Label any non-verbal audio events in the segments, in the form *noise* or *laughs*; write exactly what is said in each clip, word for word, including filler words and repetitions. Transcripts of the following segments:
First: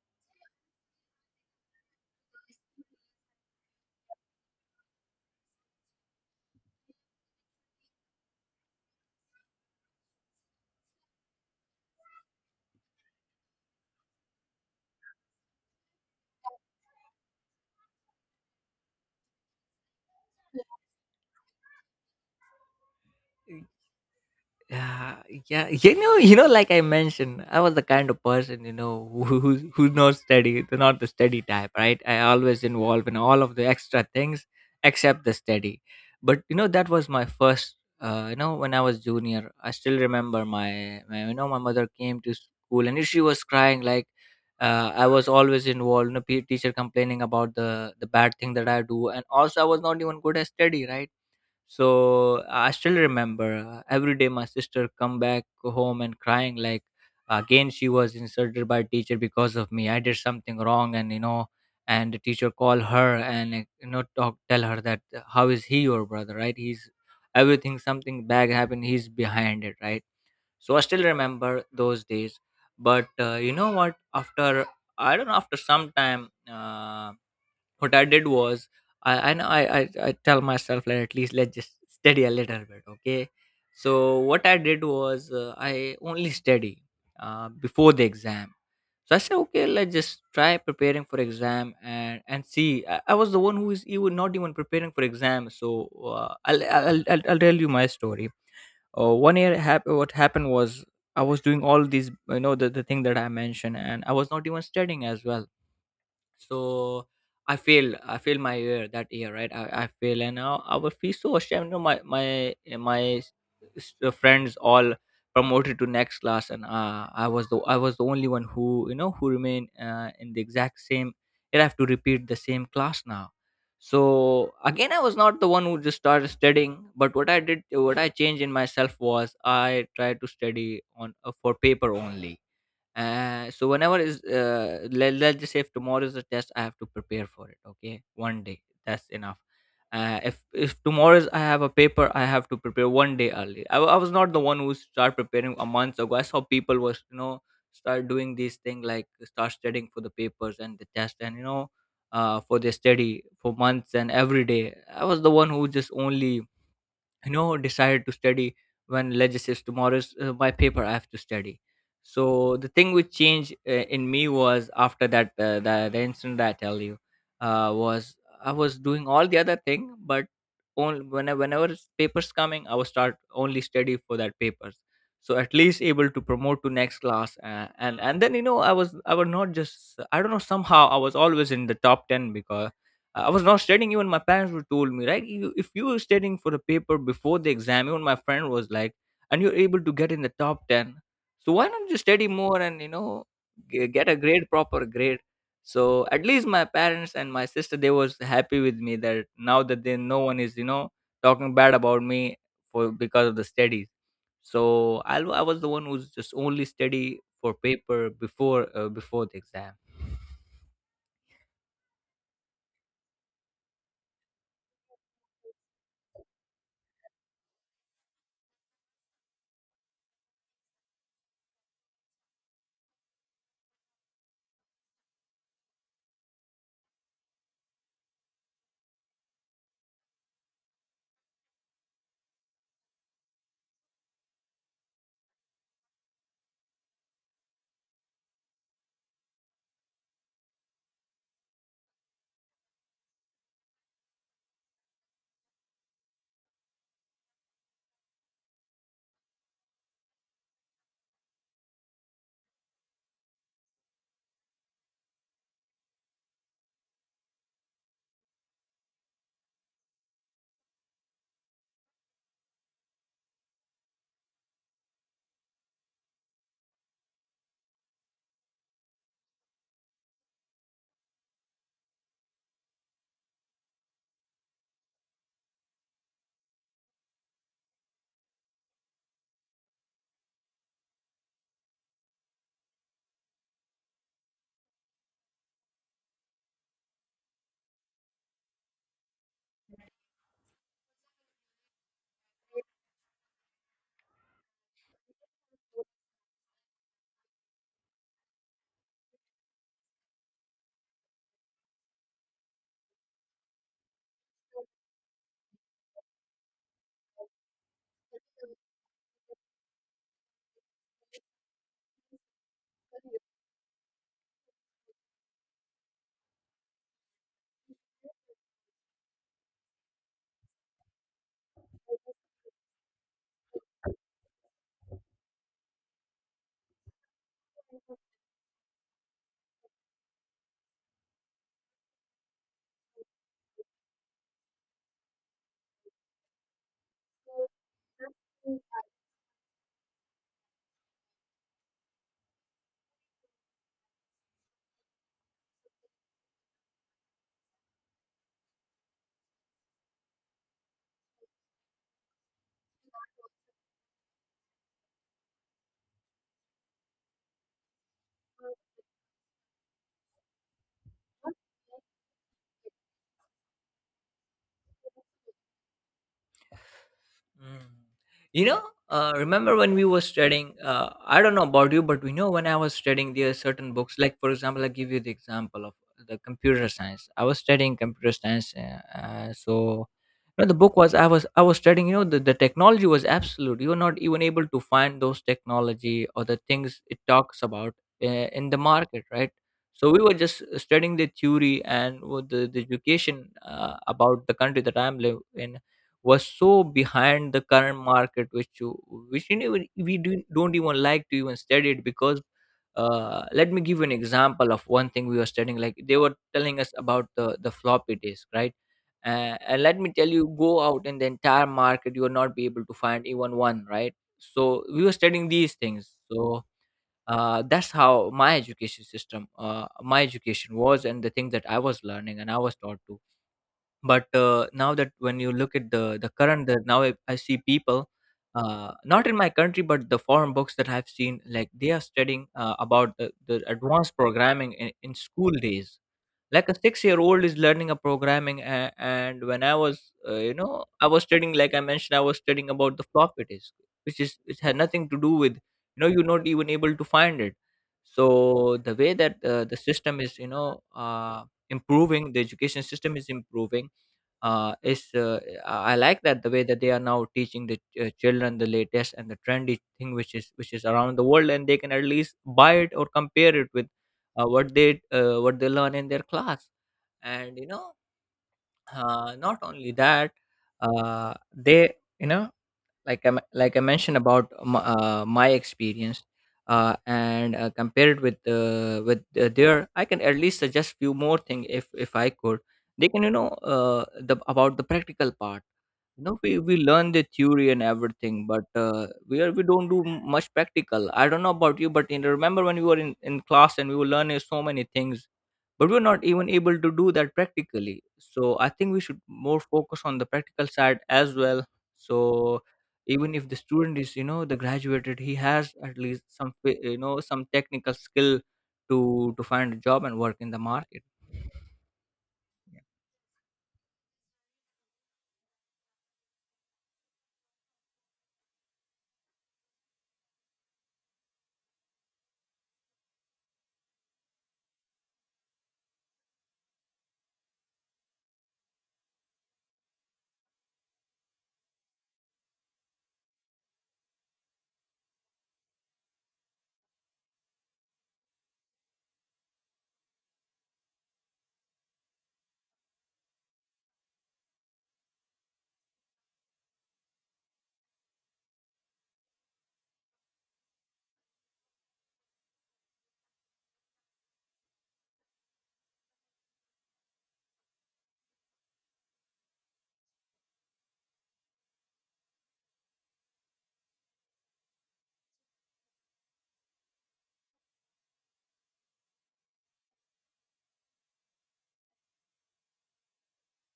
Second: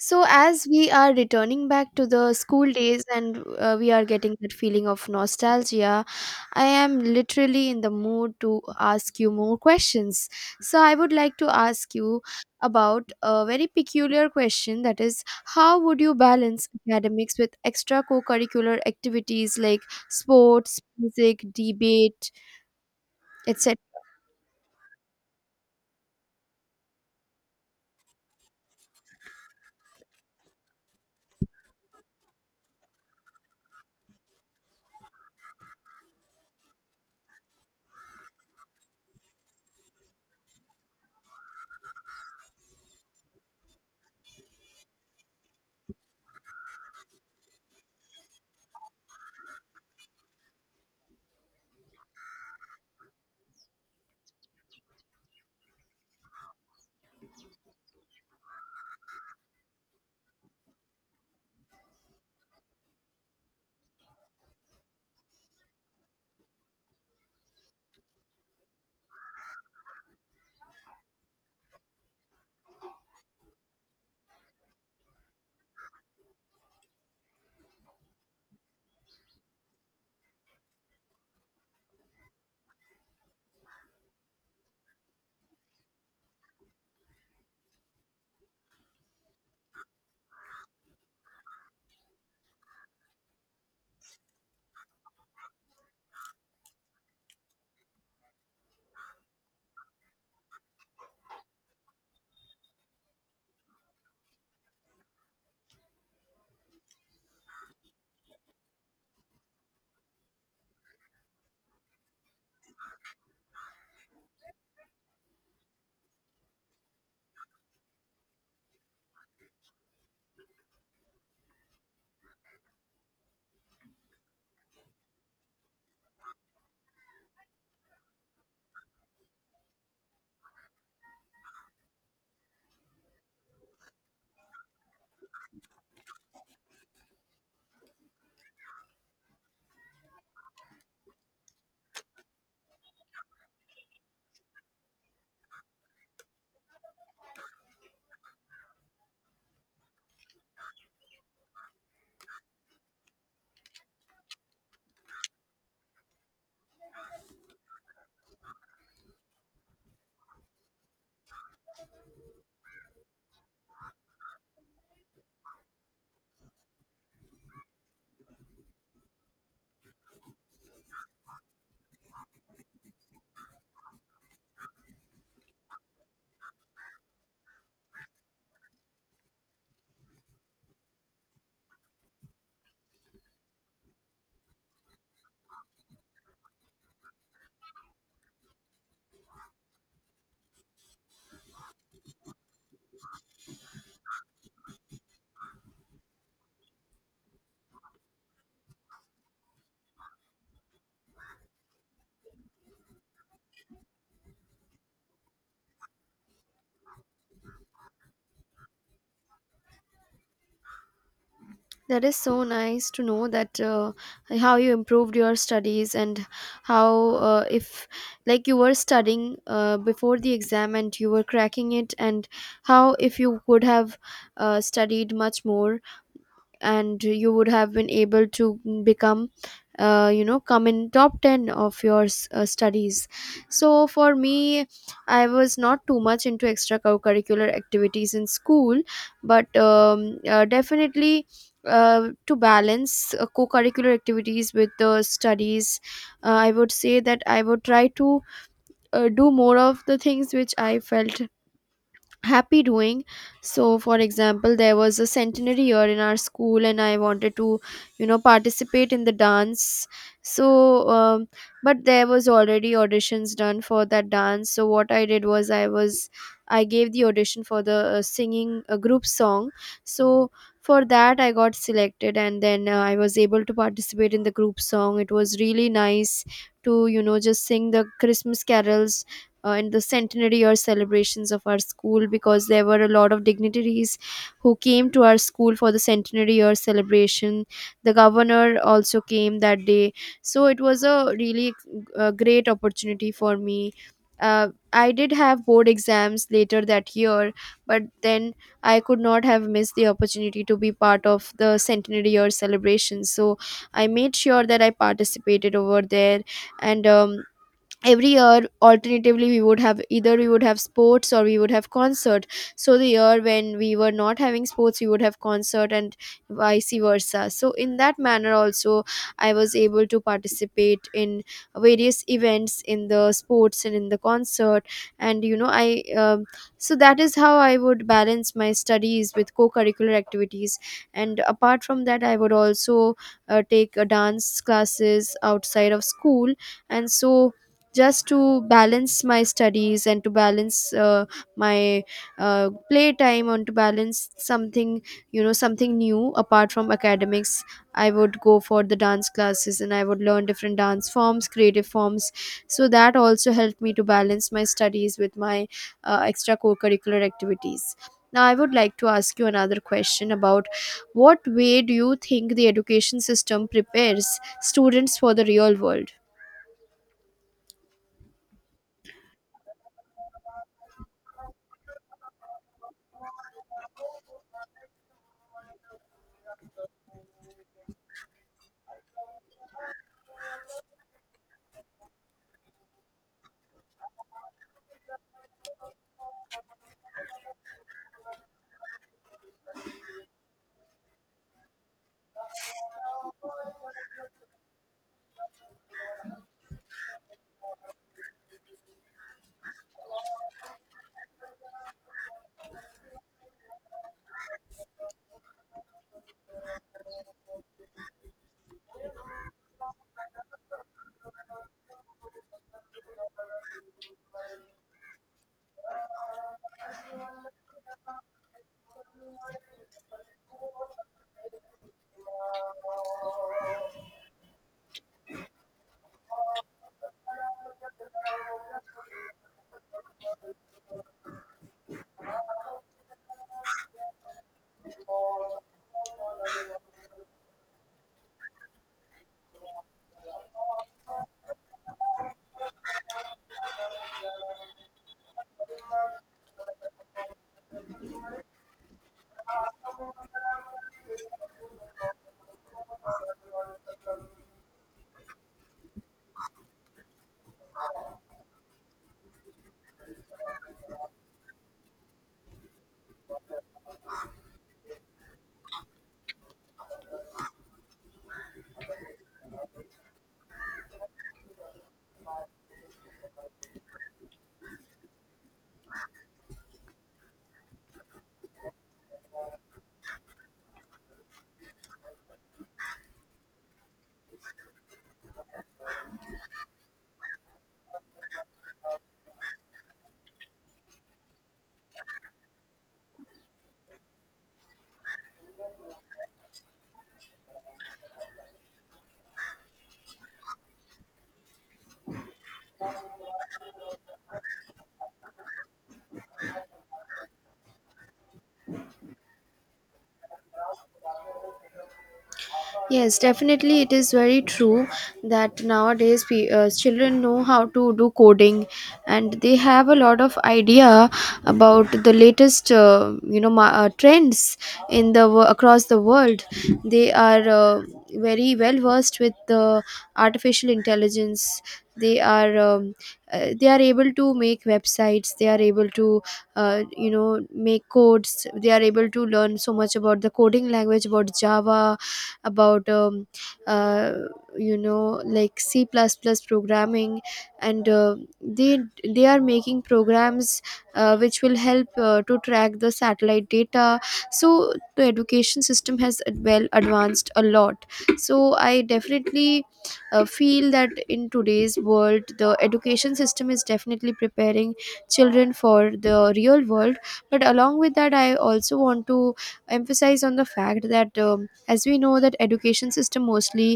So, as we are returning back to the school days and uh, we are getting that feeling of nostalgia, I am literally in the mood to ask you more questions. So, I would like to ask you about a very peculiar question, that is, how would you balance academics with extra co curricular activities like sports, music, debate, etcetera? Yeah, yeah. You know, you know, like I mentioned, I was the kind of person, you know, who who who's not steady, not the steady type, right? I always involve in all of the extra things except the steady. But you know, that was my first. Uh, you know, when I was junior, I still remember my, my you know, my mother came to school and she was crying like. Uh, I was always involved. You know, pe- teacher complaining about the the bad thing that I do, and also I was not even good at study, right? So I still remember uh, every day my sister come back home and crying like again she was insulted by teacher because of me. I did something wrong, and you know and the teacher call her and uh, you know talk tell her that, uh, how is he your brother, right? He's everything, something bad happened, he's behind it, right? So I still remember those days. But uh, you know what? After, I don't know, after some time, Uh, what I did was, I and I, I I tell myself, like at least let's just study a little bit, okay. So what I did was, uh, I only study uh, before the exam. So I said, okay, let's just try preparing for exam and and see. I, I was the one who is even not even preparing for exam. So uh, I'll, I'll I'll I'll tell you my story. Uh, one year, hap- what happened was, I was doing all these, you know the, the thing that I mentioned, and I was not even studying as well, so i failed i failed my year that year, right? I, I failed, and now I was, feel so ashamed, you know, my my eh, my s- uh, friends all promoted to next class, and uh, i was the i was the only one who, you know who remained, uh, in the exact same. I have to repeat the same class now. So again I was not the one who just started studying, but what I did, what I changed in myself was, I tried to study on, uh, for paper only. Uh, so whenever is, uh, let, let's just say, if tomorrow is a test I have to prepare for it, okay, one day that's enough. Uh, if if tomorrow is, I have a paper, I have to prepare one day early. I, wa- I was not the one who started preparing a month ago. I saw people was, you know start doing these thing, like start studying for the papers and the test, and you know uh, for their study for months. And every day I was the one who just only, you know decided to study when ledger says tomorrow is, uh, my paper, I have to study. So the thing which changed, uh, in me, was after that, uh, the, the incident that I tell you, uh, was, I was doing all the other thing, but only whenever, whenever it's papers coming, I would start only study for that papers. So at least able to promote to next class. Uh, and and then, you know i was i was not just, I don't know, somehow I was always in the top ten, because uh, I was not studying. Even my parents would told me, right? You, if you were studying for a paper before the exam, even my friend was like, and you're able to get in the top ten, so why not you study more, and you know g- get a grade, proper grade? So at least my parents and my sister, they was happy with me, that now that they, no one is, you know talking bad about me for because of the studies. So I, I was the one who's just only study for paper before, uh, before the exam. That is so nice to know that uh, how you improved your studies and how uh, if like you were studying uh, before the exam and you were cracking it, and how if you would have uh, studied much more and you would have been able to become uh, you know come in top ten of your s- uh, studies. So for me, I was not too much into extracurricular activities in school, but um, uh, definitely, uh, to balance uh, co-curricular activities with the studies, uh, I would say that I would try to uh, do more of the things which I felt happy doing. So for example, there was a centenary year in our school and I wanted to, you know, participate in the dance. so um, but there was already auditions done for that dance, so what I did was, I was, I gave the audition for the uh, singing a group song. So for that I got selected, and then uh, I was able to participate in the group song. It was really nice to, you know, just sing the christmas carols uh, and the centenary or celebrations of our school, because there were a lot of dignitaries who came to our school for the centenary or celebration. The governor also came that day, so it was a really uh, great opportunity for me. uh, I did have board exams later that year, but then I could not have missed the opportunity to be part of the centenary year celebration, so I made sure that I participated over there. And um, Every year alternatively we would have, either we would have sports or we would have concert. So the year when we were not having sports we would have concert and vice versa. So in that manner also I was able to participate in various events in the sports and in the concert. And you know I um, so that is how I would balance my studies with co-curricular activities. And apart from that, I would also uh, take uh, dance classes outside of school. And so, just to balance my studies and to balance uh, my uh, play time, and to balance something, you know, something new apart from academics, I would go for the dance classes and I would learn different dance forms, creative forms. So that also helped me to balance my studies with my uh, extra co-curricular activities. Now I would like to ask you another question about what way do you think the education system prepares students for the real world. Mm. You know, uh, remember when we were studying? Uh, I don't know about you, but we know when I was studying there are certain books. Like for example, I give you the example of the computer science. I was studying computer science. Uh, uh, so you know the book was, I was I was studying. You know, the, the technology was absolute. You were not even able to find those technology or the things it talks about, uh, in the market, right? So we were just, uh, studying the theory, and with the, the education, uh, about the country that I'm live in, was so behind the current market, which you which you never, we do, don't even like to even study it, because uh, let me give you an example of one thing we were studying, like they were telling us about the the floppy disk, right? Uh, and let me tell you, go out in the entire market, you will not be able to find even one, right? So we were studying these things, so uh, that's how my education system, uh, my education was, and the things that I was learning and I was taught to. But uh, now that, when you look at the the current, that now I, I see people, uh, not in my country, but the foreign books that I've seen, like they are studying, uh, about the, the advanced programming in, in school days, like a six year old is learning a programming. A- and when I was, uh, you know I was studying, like I mentioned, I was studying about the floppy disk, which is which had nothing to do with, you know you're not even able to find it. So the way that, uh, the system is, you know uh, improving, the education system is improving, uh, is uh, I I like that the way that they are now teaching the, uh, children, the latest and the trendy thing, which is which is around the world, and they can at least buy it or compare it with, uh, what they uh, what they learn in their class. And you know, uh, not only that, uh, they, you know like I, m- like I mentioned about m- uh, my experience. Uh, and uh, compare it with, uh, with uh, their. I can at least suggest few more things, if if I could. They can, you know uh, the about the practical part. you know we, we learn the theory and everything, but uh, we are we don't do m- much practical. I don't know about you, but in, remember when we were in, in class and we were learning so many things, but we are not even able to do that practically, so I think we should more focus on the practical side as well. So even if the student is, you know the graduated, he has at least some fi- you know some technical skill to to find a job and work in the market. Yes, definitely, it is very true that nowadays pe- uh, children know how to do coding, and they have a lot of idea about the latest, uh, you know, ma- uh, trends in the wo- across the world. They are uh, very well versed with the artificial intelligence. They are um, uh, they are able to make websites. They are able to, uh, you know, make codes. They are able to learn so much about the coding language, about Java, about um, uh, you know, like c++ programming, and uh, they they are making programs uh, which will help uh, to track the satellite data. So the education system has ad- well advanced a lot. So I definitely uh, feel that in today's world the education system is definitely preparing children for the real world. But along with that, I also want to emphasize on the fact that um, as we know that education system mostly,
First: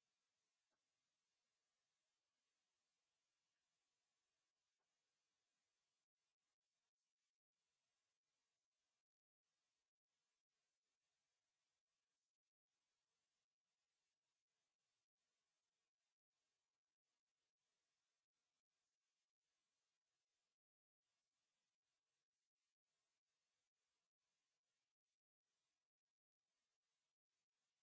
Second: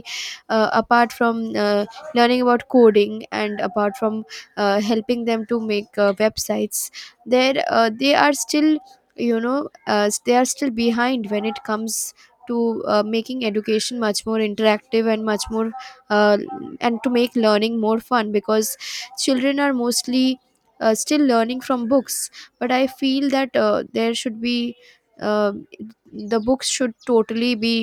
uh, apart from uh, learning about coding and apart from uh, helping them to make uh, websites, there uh, they are still, you know, uh, they are still behind when it comes to uh, making education much more interactive and much more uh, and to make learning more fun, because children are mostly uh, still learning from books. But I feel that uh, there should be uh, the books should totally be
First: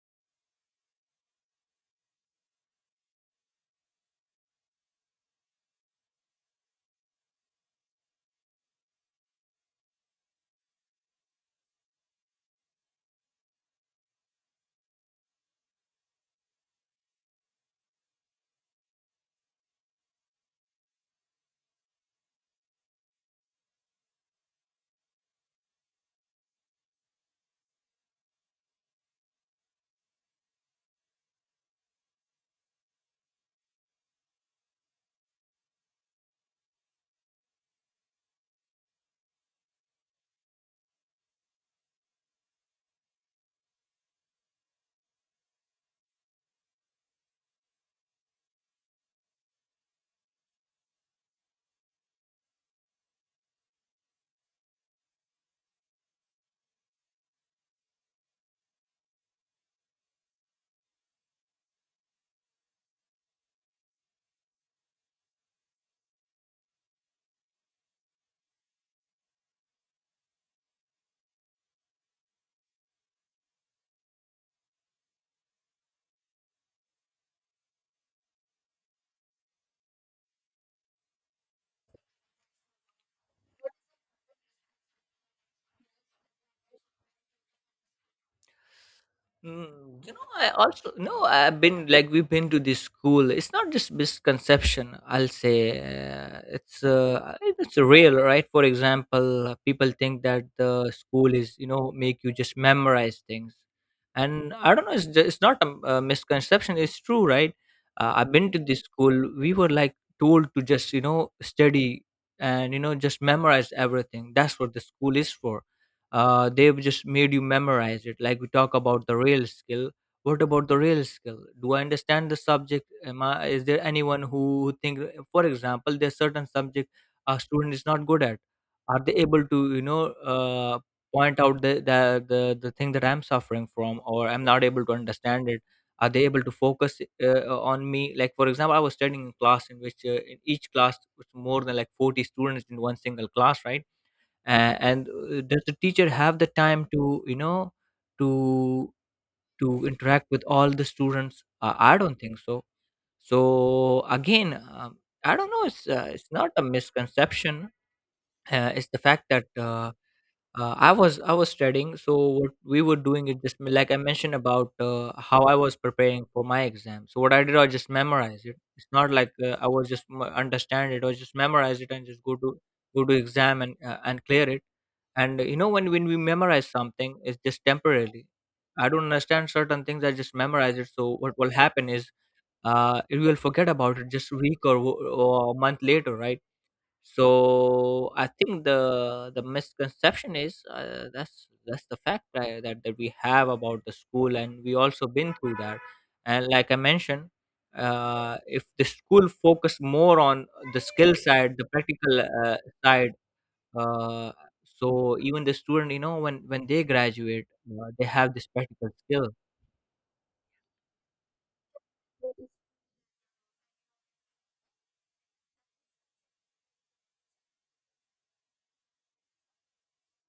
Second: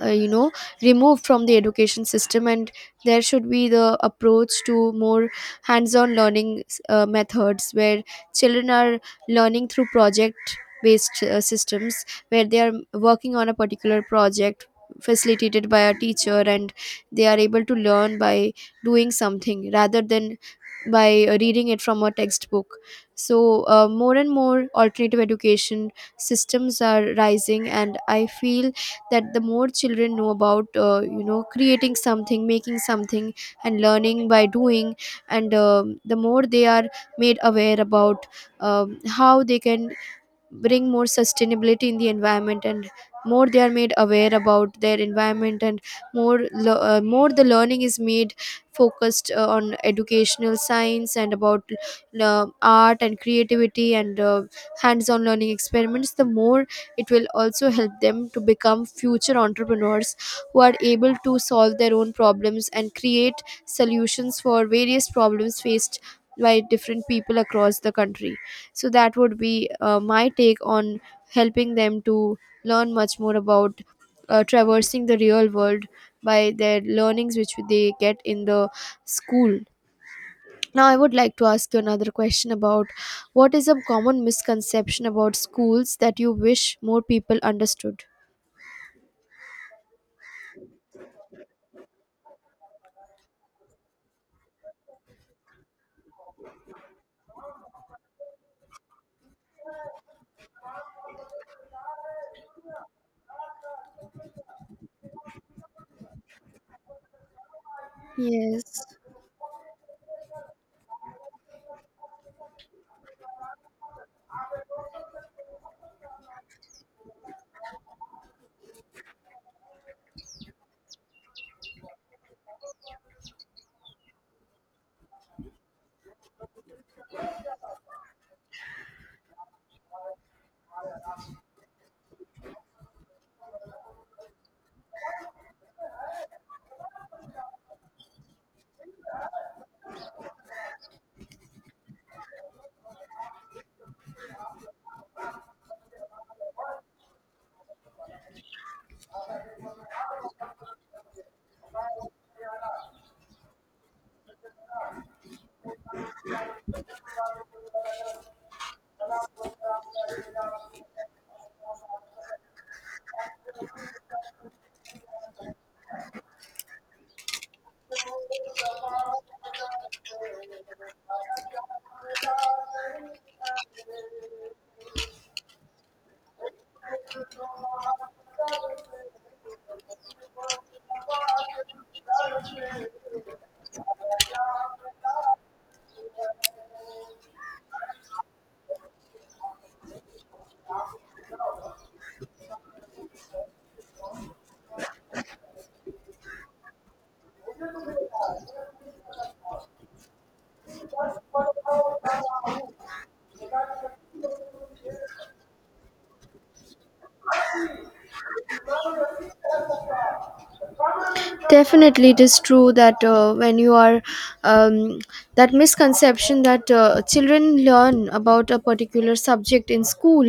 uh, you know removed from the education system, and there should be the approach to more hands-on learning uh, methods where children are learning through project based uh, systems, where they are working on a particular project, facilitated by a teacher, and they are able to learn by doing something rather than by uh, reading it from a textbook. So uh, more and more alternative education systems are rising, and I feel that the more children know about uh, you know creating something, making something, and learning by doing, and um the more they are made aware about um, how they can bring more sustainability in the environment, and more they are made aware about their environment, and more le- uh, more the learning is made focused uh, on educational science, and about uh, art and creativity, and uh, hands-on learning experiments, the more it will also help them to become future entrepreneurs who are able to solve their own problems and create solutions for various problems faced by different people across the country. So that would be uh, my take on helping them to learn much more about uh, traversing the real world by their learnings which they get in the school. Now I would like to ask you another question about what is a common misconception about schools that you wish more people understood. Mm, you know, I also no. I've been like we've been to this school. It's not just misconception, I'll say. uh, it's uh, it's real, right? For example, uh, people think that the school is, you know make you just memorize things, and I don't know. It's just, it's not a, m- a misconception. It's true, right? Uh, I've been to this Yes. school. We were like told to just, you know study, and you know just memorize everything. That's what the school is for. Uh, they've just made you memorize it. Like we talk about the real skill, what about the real skill? Do I understand the subject? Am I Is there anyone who think, for example, there's certain subject a student is not good at, are they able to, you know uh, point out the, the the the thing that I'm suffering from or I'm not able to understand it? Are they able to focus, uh, on me? Like for example, I was studying in class in which, uh, in each class was more than like forty students in one single class, right? uh, and uh, does the teacher have the time to, you know to to interact with all the students? uh, I don't think so. So again, um, I don't know, it's uh, it's not a misconception. uh, it's the fact that, uh, uh, i was i was studying, so what we were doing is just, like I mentioned about, uh, how I was preparing for my exam. So what I did, I just memorized it. It's not like, uh, I was just, m- understand it or just memorize it, and just go to go to exam, and uh, and clear it. And you know when when we memorize something, it's just temporarily. I don't understand certain things, I just memorize it, so what will happen is, uh you will forget about it just a week or, wo- or a month later, right? So I think the the misconception is, uh, that's that's the fact that, that that we have about the school, and we also been through that. And like I mentioned, uh, if the school focus more on the skill side, the practical uh, side. uh, so even the student, you know, when when they graduate, uh, they have this practical skill. Definitely, it is true that uh, when you are um, that misconception that uh, children learn about a particular subject in school,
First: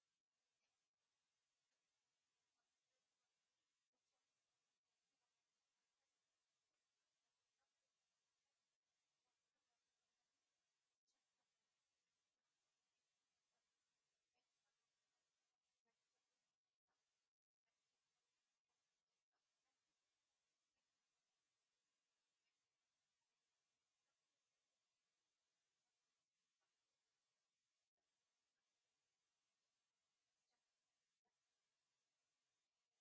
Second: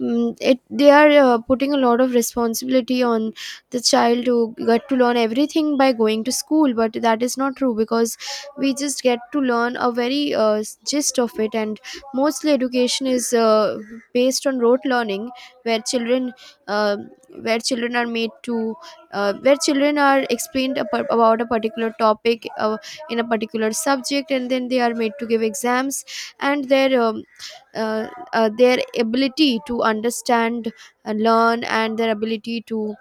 um, it they are uh, putting a lot of responsibility on the child to get to learn everything by going to school. But that is not true, because we just get to learn a very uh, gist of it, and mostly education is uh, based on rote learning, where children uh, where children are made to uh, where children are explained a par- about a particular topic uh, in a particular subject, and then they are made to give exams, and their um, uh, uh, their ability to understand, uh, learn, and their ability to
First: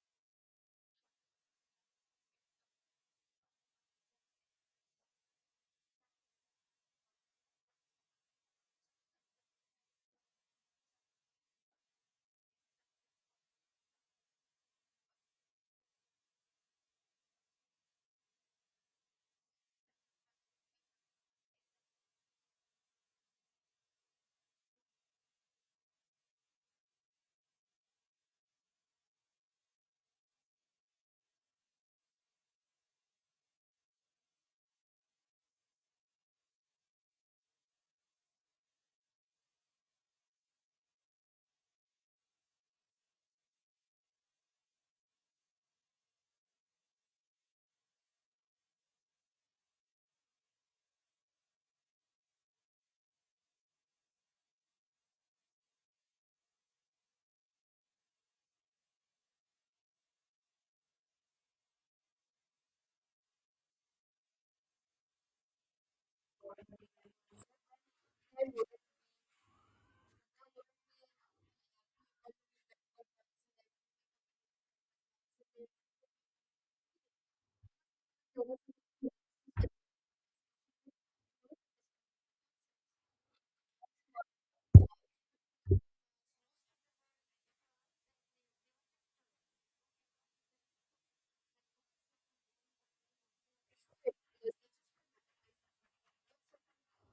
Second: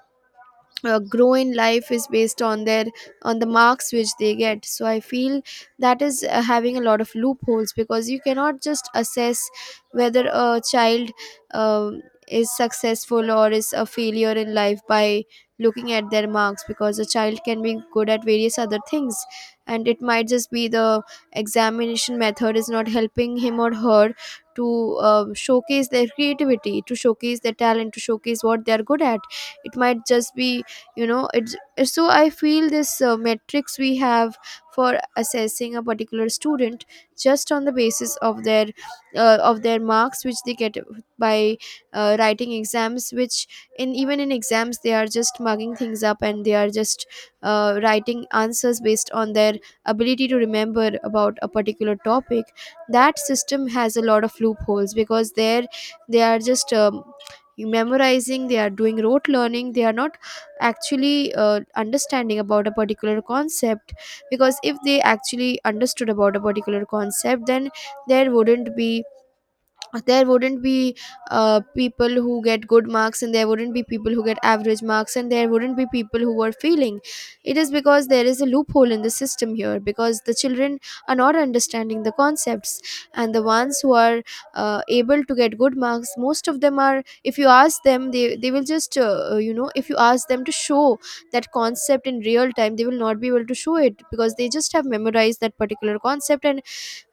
uh, grow in life is based on their, on the marks which they get. So I feel that is uh, having a lot of loopholes, because you cannot just assess whether a child um is successful or is a failure in life by looking at their marks, because a child can be good at various other things, and it might just be the examination method is not helping him or her to um, showcase their creativity, to showcase their talent, to showcase what they are good at. It might just be, you know, it's, so I feel this uh, metrics we have for assessing a particular student just on the basis of their uh, of their marks which they get by uh, writing exams, which in, even in exams they are just mugging things up, and they are just uh, writing answers based on their ability to remember about a particular topic. That system has a lot of loopholes, because there they are just um, memorizing, they are doing rote learning, they are not actually uh, understanding about a particular concept. Because if they actually understood about a particular concept, then there wouldn't be there wouldn't be uh, people who get good marks, and there wouldn't be people who get average marks, and there wouldn't be people who are failing. It is because there is a loophole in the system here, because the children are not understanding the concepts. And the ones who are uh, able to get good marks, most of them are, if you ask them, they, they will just uh, uh, you know, if you ask them to show that concept in real time, they will not be able to show it, because they just have memorized that particular concept, and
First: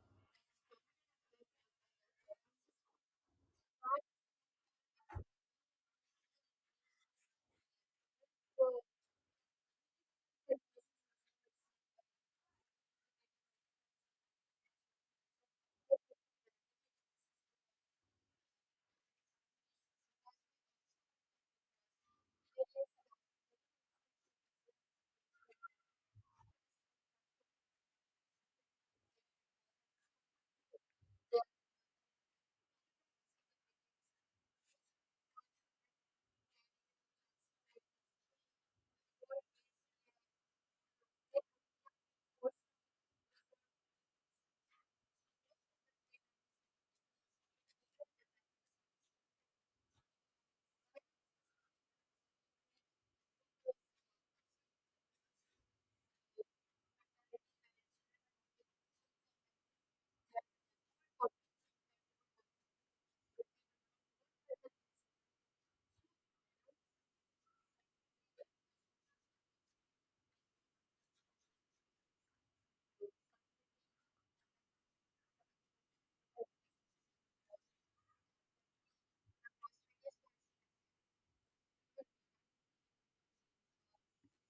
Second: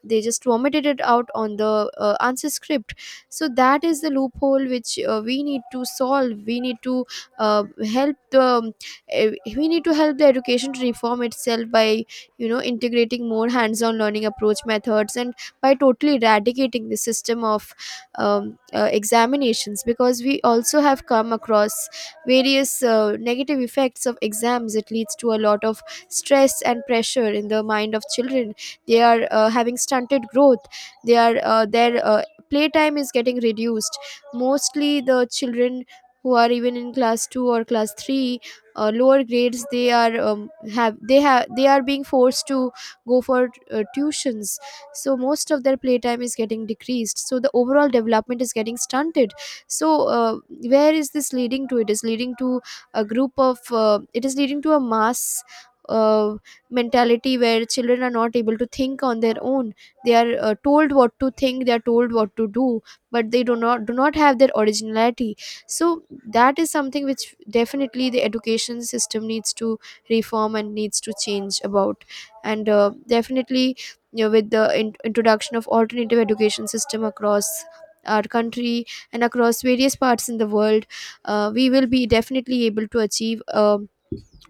they just vomited it out on the uh, answer script. So that is the loophole which uh, we need to solve. We need to uh, help the um, eh, we need to help the education to reform itself by, you know, integrating more hands on learning approach methods, and by totally eradicating the system of um, uh, examinations. Because we also have come across various uh, negative effects of exams. It leads to a lot of stress and pressure in the mind of children. They are uh, having stunted growth, they are uh, their uh, playtime is getting reduced. Mostly the children who are even in class two or class three, uh, lower grades, they are um, have they have they are being forced to go for uh, tuitions, so most of their playtime is getting decreased, so the overall development is getting stunted. So uh, where is this leading to? It is leading to a group of uh, it is leading to a mass uh, mentality where children are not able to think on their own. They are uh, told what to think, they are told what to do, but they do not do not have their originality. So that is something which definitely the education system needs to reform and needs to change about. And uh, definitely, you know, with the in- introduction of alternative education system across our country and across various parts in the world, uh, we will be definitely able to achieve um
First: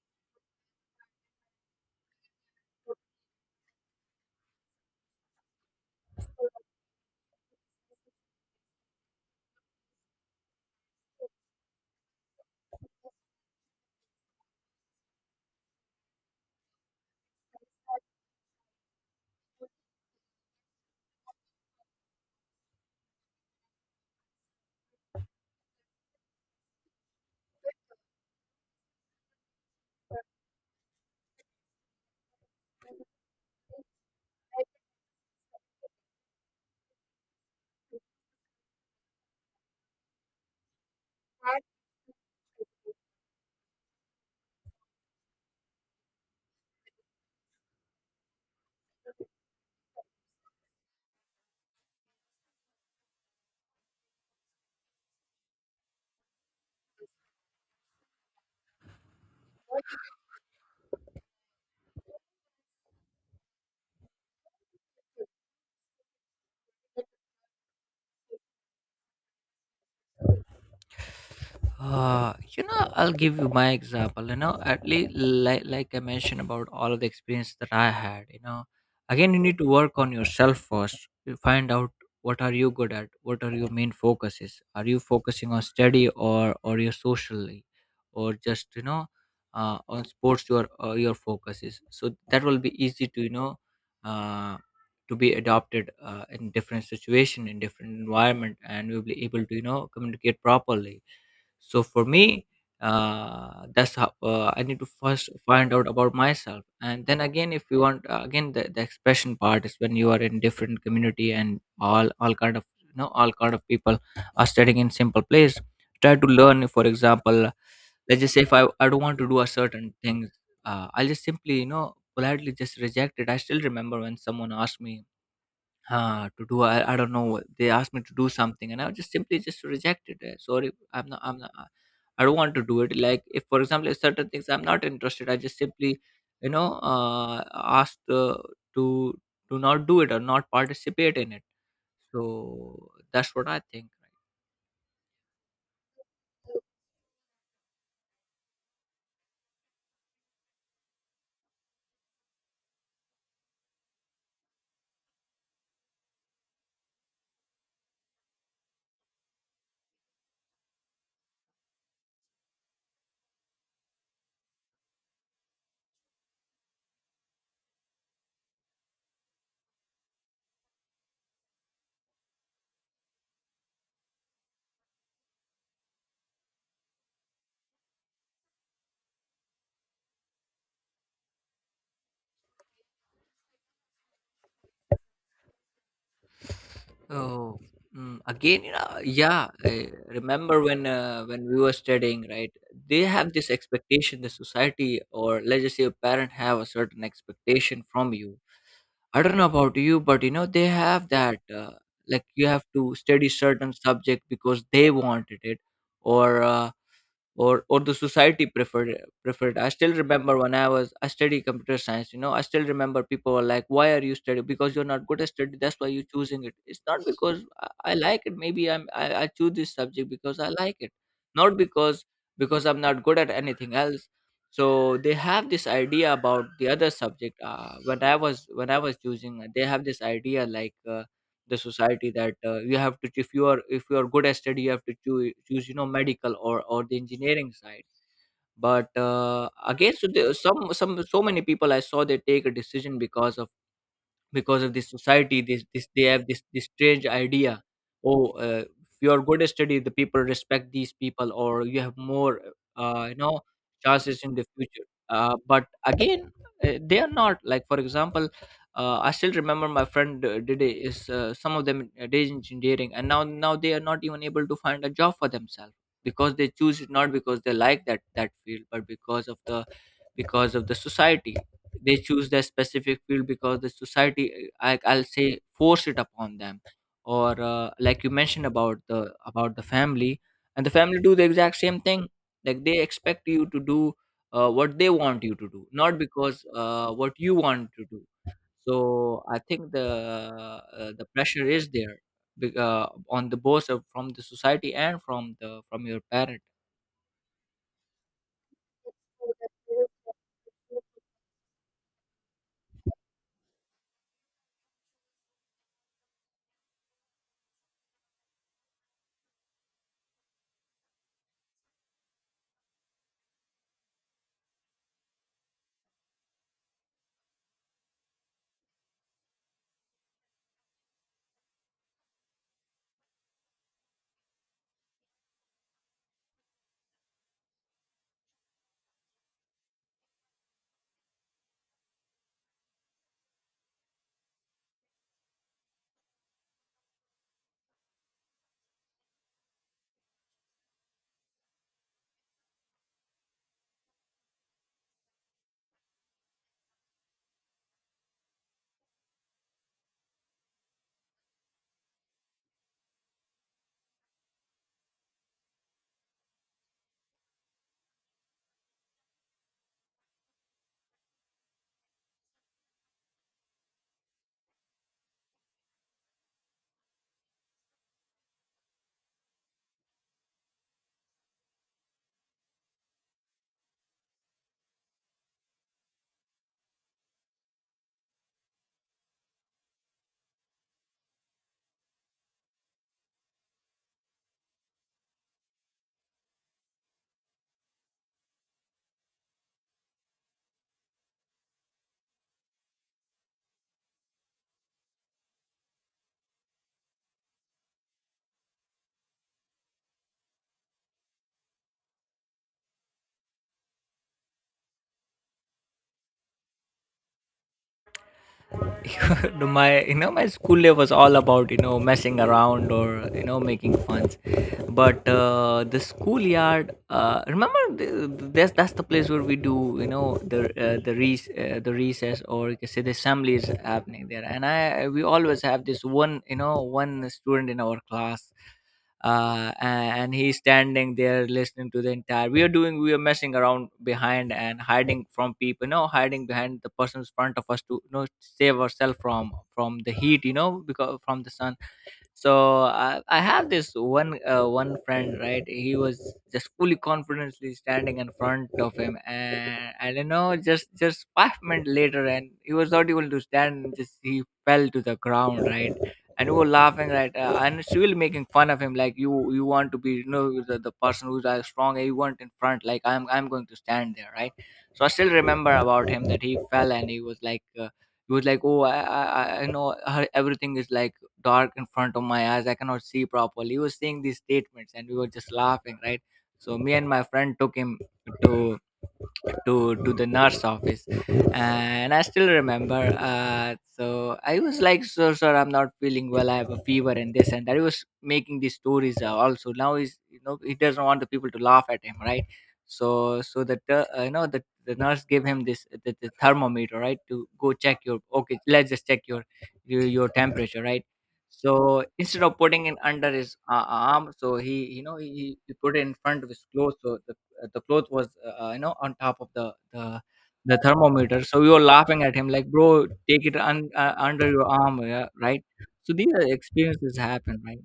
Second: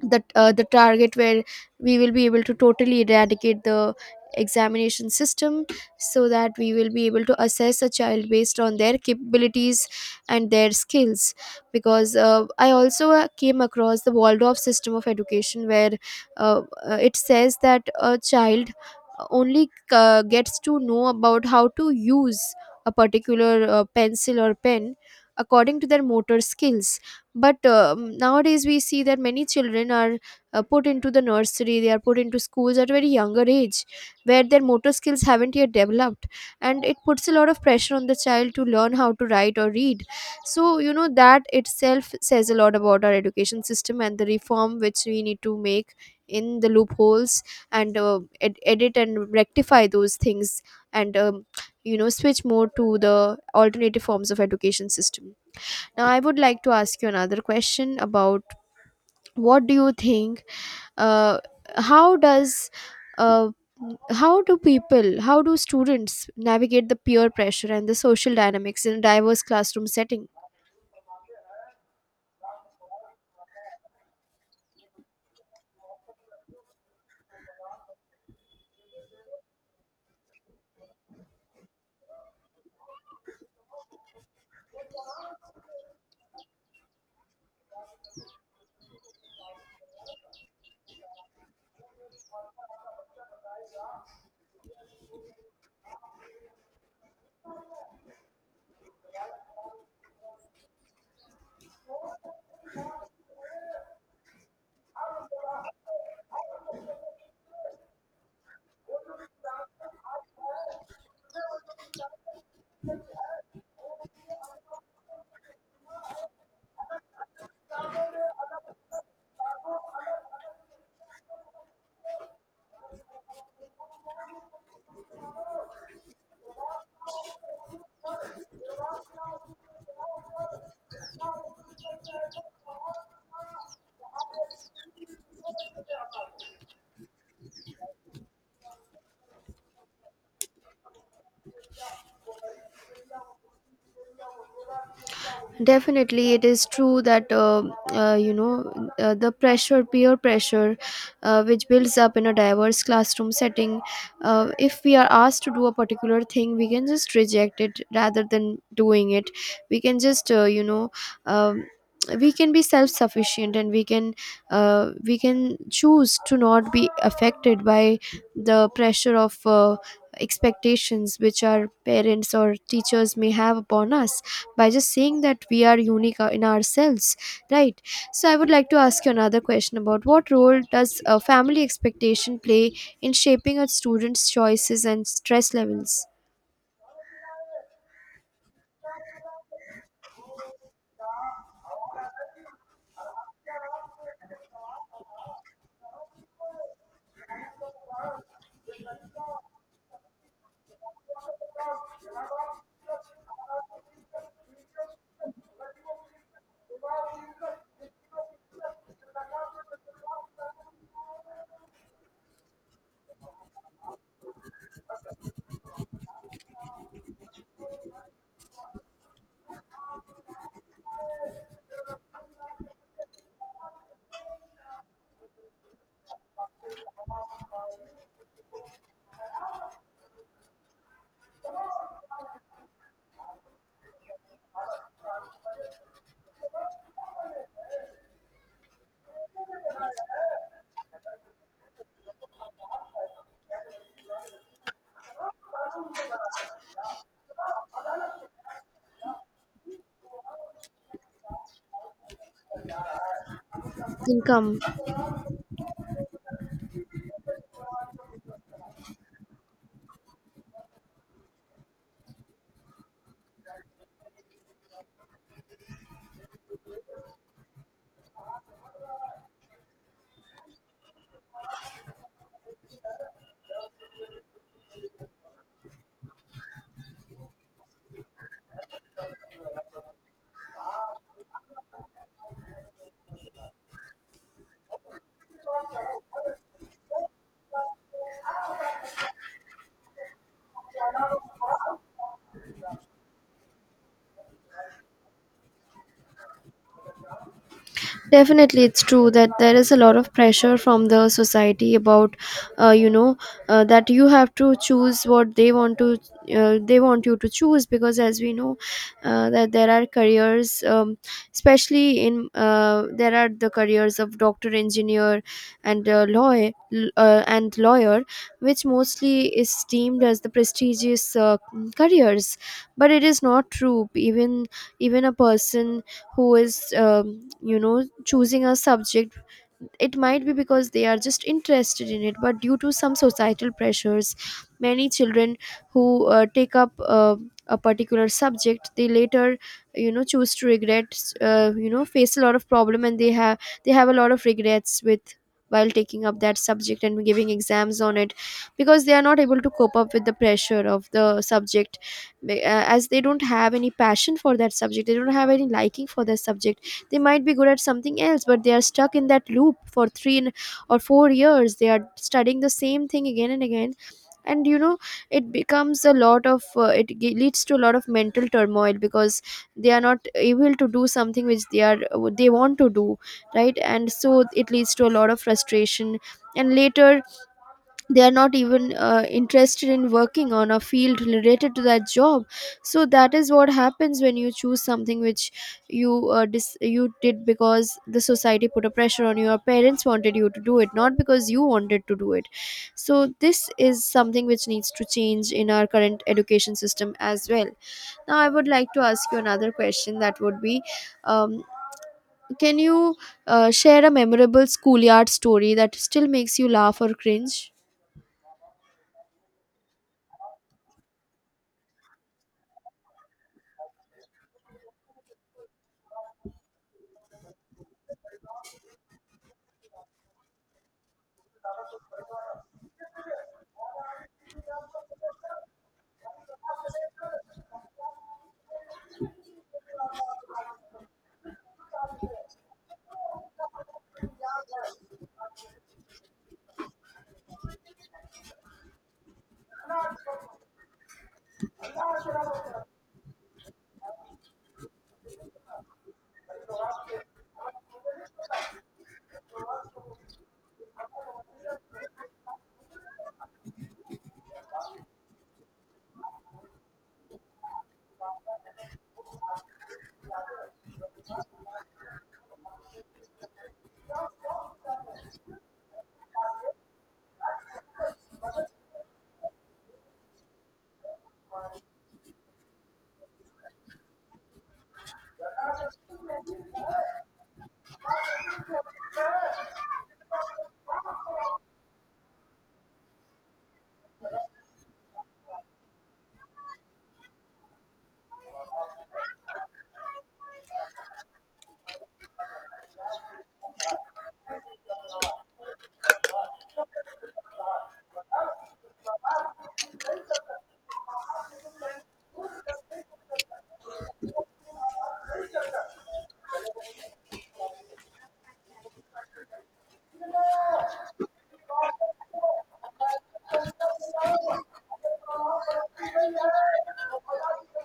the uh, the target where we will be able to totally eradicate the examination system, so that we will be able to assess a child based on their capabilities and their skills. Because uh, I also uh, came across the Waldorf system of education, where uh, uh, it says that a child only uh, gets to know about how to use a particular uh, pencil or pen according to their motor skills. But um, nowadays we see that many children are uh, put into the nursery, they are put into schools at a very younger age where their motor skills haven't yet developed, and it puts a lot of pressure on the child to learn how to write or read. So you know, that itself says a lot about our education system and the reform which we need to make in the loopholes, and uh, ed- edit and rectify those things, and um, you know, switch more to the alternative forms of education system. Now, I would like to ask you another question about what do you think? Uh, how does uh, how do people, how do students navigate the peer pressure and the social dynamics in a diverse classroom setting? Uh, you know, I'll give you my example. You know, at least like like I mentioned about all of the experience that I had. You know, again, you need to work on yourself first. You find out what are you good at. What are your main focuses? Are you focusing on study, or or your socially, or just you know, uh, on sports your uh, your focus is. So that will be easy to, you know, uh, to be adopted uh, in different situation, in different environment, and you'll be able to, you know, communicate properly. So for me, uh, that's how, uh, I need to first find out about myself, and then again, if you want, uh, again, the, the expression part is when you are in different community, and all all kind of, you know, all kind of people are studying in simple place. Try to learn, for example, let's just say if i, I don't want to do a certain thing, uh, I'll just simply, you know, politely just reject it. I still remember when someone asked me uh, to do, I, I don't know, they asked me to do something, and I just simply just rejected it. Sorry, i'm not i'm not uh, I don't want to do it. Like if, for example, if certain things I'm not interested, I just simply, you know, uh, asked uh, to to not do it or not participate in it. So that's what I think. Definitely, it is true that uh, uh, you know, uh, the pressure, peer pressure, uh, which builds up in a diverse classroom setting. Uh, if we are asked to do a particular thing, we can just reject it rather than doing it. We can just uh, you know. Um, we can be self-sufficient, and we can uh, we can choose to not be affected by the pressure of uh, expectations which our parents or teachers may have upon us, by just saying that we are unique uh, in ourselves, right? So I would like to ask you another question about what role does uh, family expectation play in shaping a student's choices and stress levels, Oh. mm, again, you know, yeah, I remember when uh, when we were studying, right, they have this expectation, the society, or let's just say a parent, have a certain expectation from you. I don't know about you, but you know, they have that, uh, like you have to study certain subject because they wanted it, or uh, or or the society preferred, preferred. I still remember when i was I study computer science. You know, I still remember people were like, why are you studying, because you're not good at study, that's why you're choosing it. It's not because i, I like it. Maybe i'm I, I choose this subject because I like it, not because because I'm not good at anything else. So they have this idea about the other subject uh, when I was when I was choosing. Uh, they have this idea like, uh, the society that, uh, you have to, if you are, if you are good at study, you have to choose, choose you know, medical or or the engineering side. But uh, again, so there, some some so many people I saw, they take a decision because of because of this society, this, this they have this, this strange idea. Oh uh, if you're good at study, the people respect these people, or you have more, uh, you know, chances in the income? future. Uh, but again, uh, they are not, like for example, uh, I still remember my friend, uh, did a- is uh, some of them uh, did engineering, and now now they are not even able to find a job for themselves, because they choose it, not because they like that that field, but because of the, because of the society. They choose their specific field because the society, I, I'll say, force it upon them. Or uh, like you mentioned about the about the family, and the family do the exact same thing. Like they expect you to do uh, what they want you to do, not because uh, what you want to do. So I think the, uh, the pressure is there, be- uh, on the both of, from the society and from the from your parents. Definitely, it's true that there is a lot of pressure from the society about, uh, you know, uh, that you have to choose what they want to, uh, they want you to choose, because, as we know, uh, that there are careers, um, especially in uh, there are the careers of doctor, engineer, and uh, lawyer, uh, and lawyer, which mostly is deemed as the prestigious uh, careers. But it is not true. Even even a person who is um, you know, choosing a subject, it might be because they are just interested in it, but due to some societal pressures, many children who uh, take up uh, a particular subject, they later, you know, choose to regret, uh, you know, face a lot of problem, and they have they have a lot of regrets with while taking up that subject and giving exams on it, because they are not able to cope up with the pressure of the subject. Be- uh, as they don't have any passion for that subject, they don't have any liking for that subject, they might be good at something else, but they are stuck in that loop for three n- or four years. They are studying the same thing again and again. And you know, it becomes a lot of, uh, it ge- leads to a lot of mental turmoil, because they are not able to do something which they are, uh, they want to do, right? And so it leads to a lot of frustration. And later, they are not even uh, interested in working on a field related to that job. So that is what happens when you choose something which you uh, dis- you did because the society put a pressure on you, your parents wanted you to do it, not because you wanted to do it. So this is something which needs to change in our current education system as well. Now I would like to ask you another question, that would be, um, can you uh, share a memorable schoolyard story that still makes you laugh or cringe? *laughs* No, my, you know, my school day was all about, you know, messing around or you know, making funs. But uh, the schoolyard, uh, remember th- th- that's that's the place where we do, you know, the uh, the rec- uh, the recess, or you can say the assembly is happening there. And I we always have this one, you know, one student in our class, uh, and he's standing there listening to the entire. We are doing, we are messing around behind and hiding from people, you know, hiding behind the person's front of us to, you know, save ourselves from from the heat, you know, because from the sun. So I, I have this one, uh, one friend, right, he was just fully confidently standing in front of him, and I don't know, just just five minutes later, and he was not able to stand, and just he fell to the ground, right. And we were laughing, right, uh, and she will making fun of him like, you you want to be, you know, the, the person who's as strong, and you want in front, like, I'm I'm going to stand there, right. So I still remember about him, that he fell, and he was like, uh, he was like, oh, I I, I I know her, everything is like dark in front of my eyes, I cannot see properly. He was saying these statements, and we were just laughing, right? So me and my friend took him to to to the nurse office. And I still remember, uh, so I was like, so sir, I'm not feeling well, I have a fever and this and that. He was making these stories, uh, also, now he's, you know, he doesn't want the people to laugh at him, right. So so that, uh, you know, the, the nurse gave him this, the, the thermometer, right, to go check your, okay, let's just check your your, your temperature, right. So instead of putting it under his, uh, arm, so he, you know, he, he he put it in front of his clothes. So uh, the cloth was uh, uh, you know, on top of the the the thermometer. So we were laughing at him like, bro, take it un- uh, under your arm, yeah, right. So these are experiences happen, right.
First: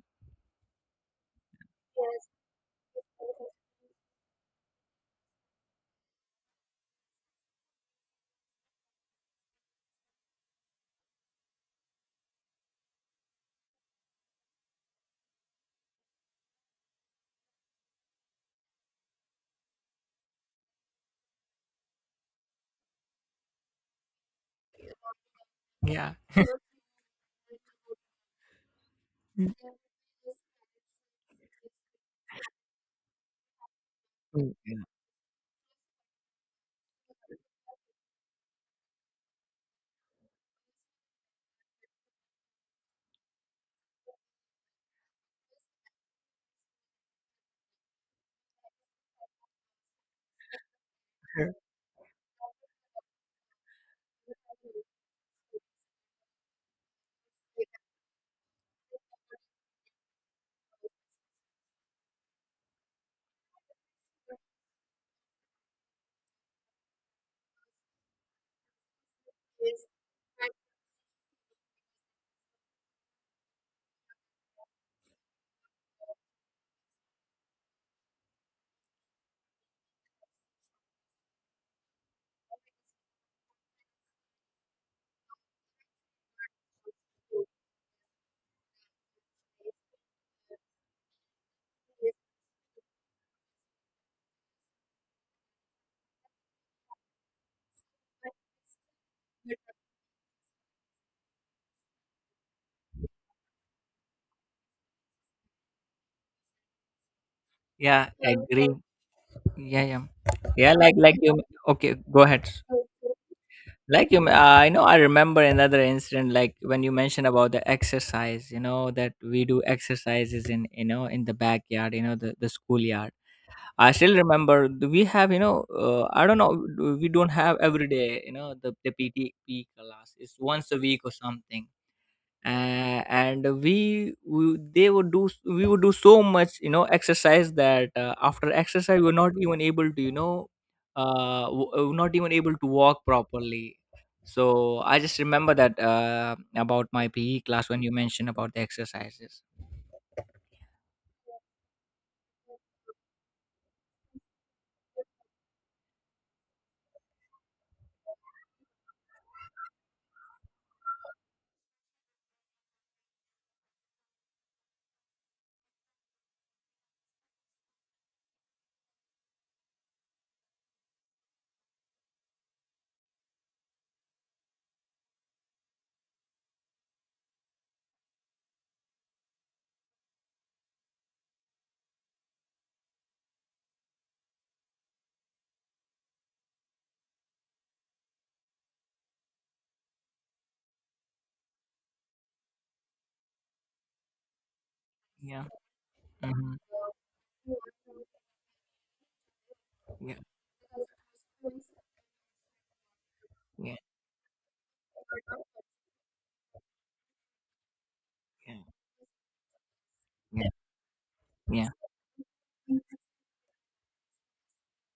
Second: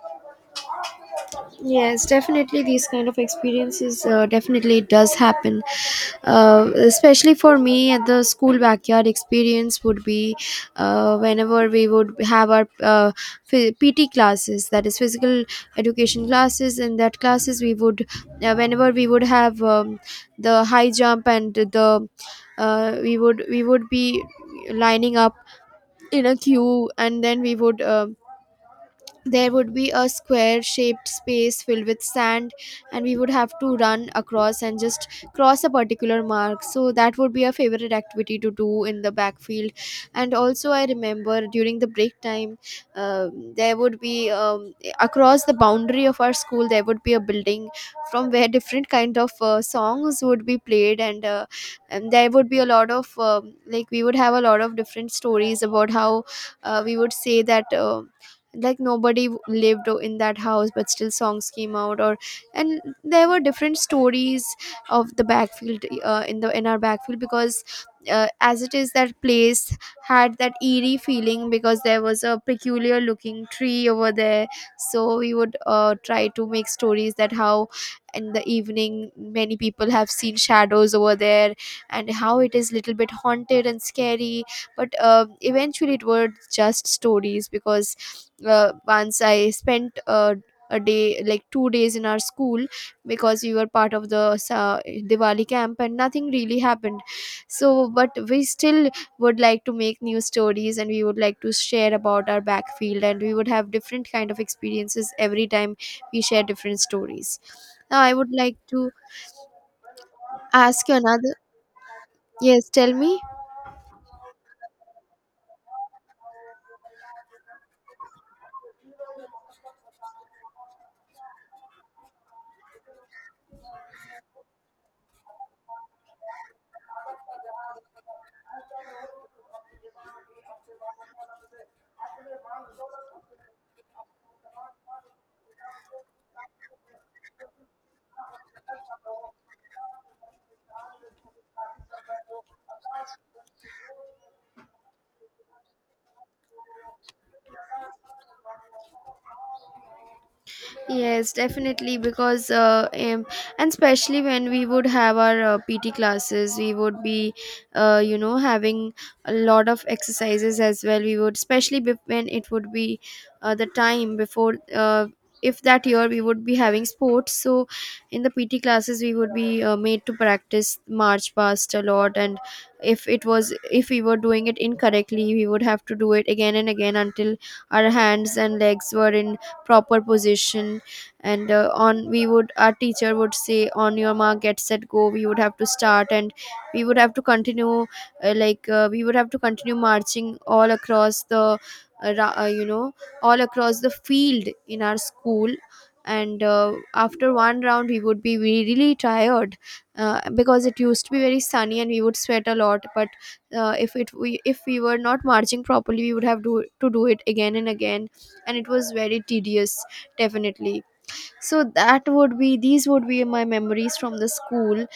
Yes, definitely these kind of experiences, uh, definitely it does happen. Uh, especially for me, at the school backyard experience would be, uh, whenever we would have our uh, phy- P T classes, that is physical education classes. In that classes we would, uh, whenever we would have um, the high jump and the uh, we would we would be lining up Yeah. in a queue, and then we would, uh, there would be a square shaped space filled with sand, and we would have to run Mm, across and yeah. just cross a particular mark. So that would be a favorite activity to do in the backfield. And also I remember during the break time, uh, there would be um, across the boundary of our school there would be a building from where different kind of uh, songs would be played. And, uh, and there would be a lot of um like, we would have a lot of different stories about how, uh, we would say that, uh, like nobody w- lived o- in that house but still songs came out, or, and there were different stories of the backfield, uh, in the in our backfield, because uh, as it is, that place had that eerie feeling because there was a peculiar looking tree over there. So we would uh, try to make stories that how in the evening many people have seen shadows over there, and how it is little bit haunted and scary. But uh, eventually it were just stories, because uh, once I spent uh, a day, like two days in our school, because we were part of the sa- Diwali camp, and nothing really happened. So, but we still would like to make new stories, and we would like to share about our backfield, and we would have different kind of experiences every time we share different stories. Now, Yeah, I I would like agree. to Yeah, yeah. Yeah, ask you like like you, another. okay, go ahead. Yes, tell me. Like you, uh, I know, I remember another incident, like when you mentioned about the exercise, you know, that we do exercises in, you know, in the backyard, you know, the, the schoolyard. I still remember th- we have, you know, uh, I don't know, d- we don't have every day, you know, the the P T P class is once a week or something. Uh, and we, we they would do, s- we would do so much, you know, exercise that, uh, after exercise, we are not even able to, you know, uh w- uh, not even able to walk properly. So I just remember that, uh, about my P E class when you mentioned about the exercises. Yes, definitely, because uh, um, and especially when we would have our uh, P T classes, we would be, uh, you know, having a lot of exercises as well. We would, especially bef- when it would be, uh, the time before. Uh, if that year we would be having sports, so in the P T classes we would be uh, made to practice march past a lot, and if it was, if we were doing it incorrectly, we would have to do it again and again until our hands and legs were in proper position. And uh, on we would, our teacher would say on your mark, get set, go, we would have to start, and we would have to continue, uh, like uh, we would have to continue marching all across the uh, ra- uh, you know, all across the field in our Yeah. school. And Hmm. uh, after one round we would be really tired, Yeah. uh, because it used to be very sunny and we would sweat a lot, but uh, Yeah. if it we if we were not marching properly we would have do, to do it again and again. And Yeah. it was very tedious, definitely. So Yeah. that would be, these would be my memories from the school.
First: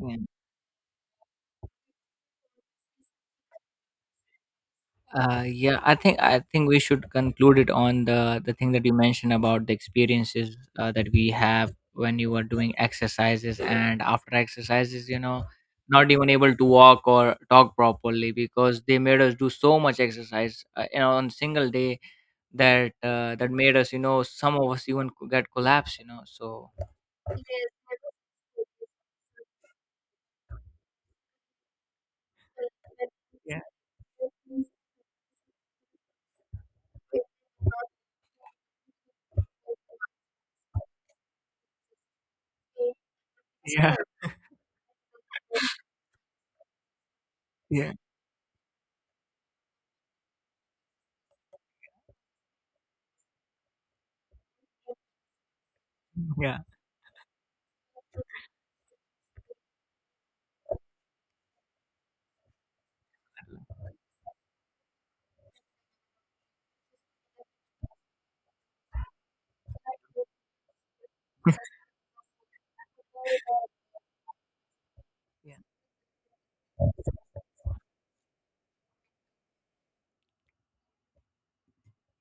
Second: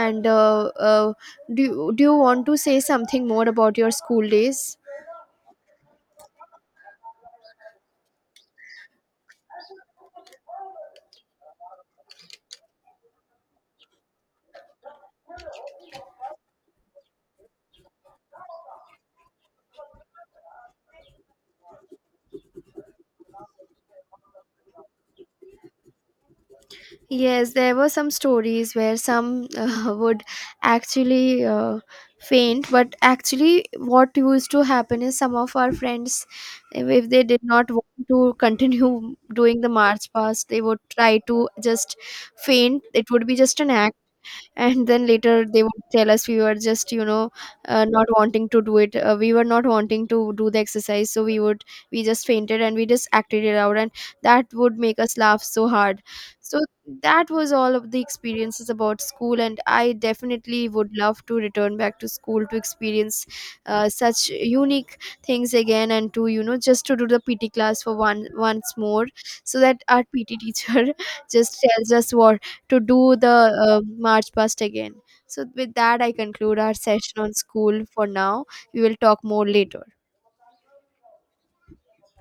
Yeah. uh, uh, do, you- do you want to say something more about your school days? Uh, yeah, I think I think we should conclude it on the the thing that you mentioned about the experiences, uh, that we have, when you are doing exercises and after exercises, you know, not even able to walk or talk properly because they made us do so much exercise, uh, you know, on single day, that uh, that made us, you know, some of us even co- get collapse, you know. So Yes, there were some stories where some *laughs* uh, would actually uh, faint. But yeah, actually what used to happen is, some of our friends, if they did not want to continue *laughs* doing the march past, they would try to just faint. It would be just an yeah, act. And then later they would tell us, we were just, you know, uh, not yeah. wanting to do it, uh, we were not wanting to do the exercise, so we would, we just fainted and we just acted it out. And that would make us laugh so hard. So that was all of the experiences about school, and I definitely would love to return back to school to experience uh, such unique things again, and to, you know, just to do the P T class for one once more, so that our P T teacher *laughs* just tells us what to do, the uh, march past again. So with that I conclude our session on school for now. We will talk more later.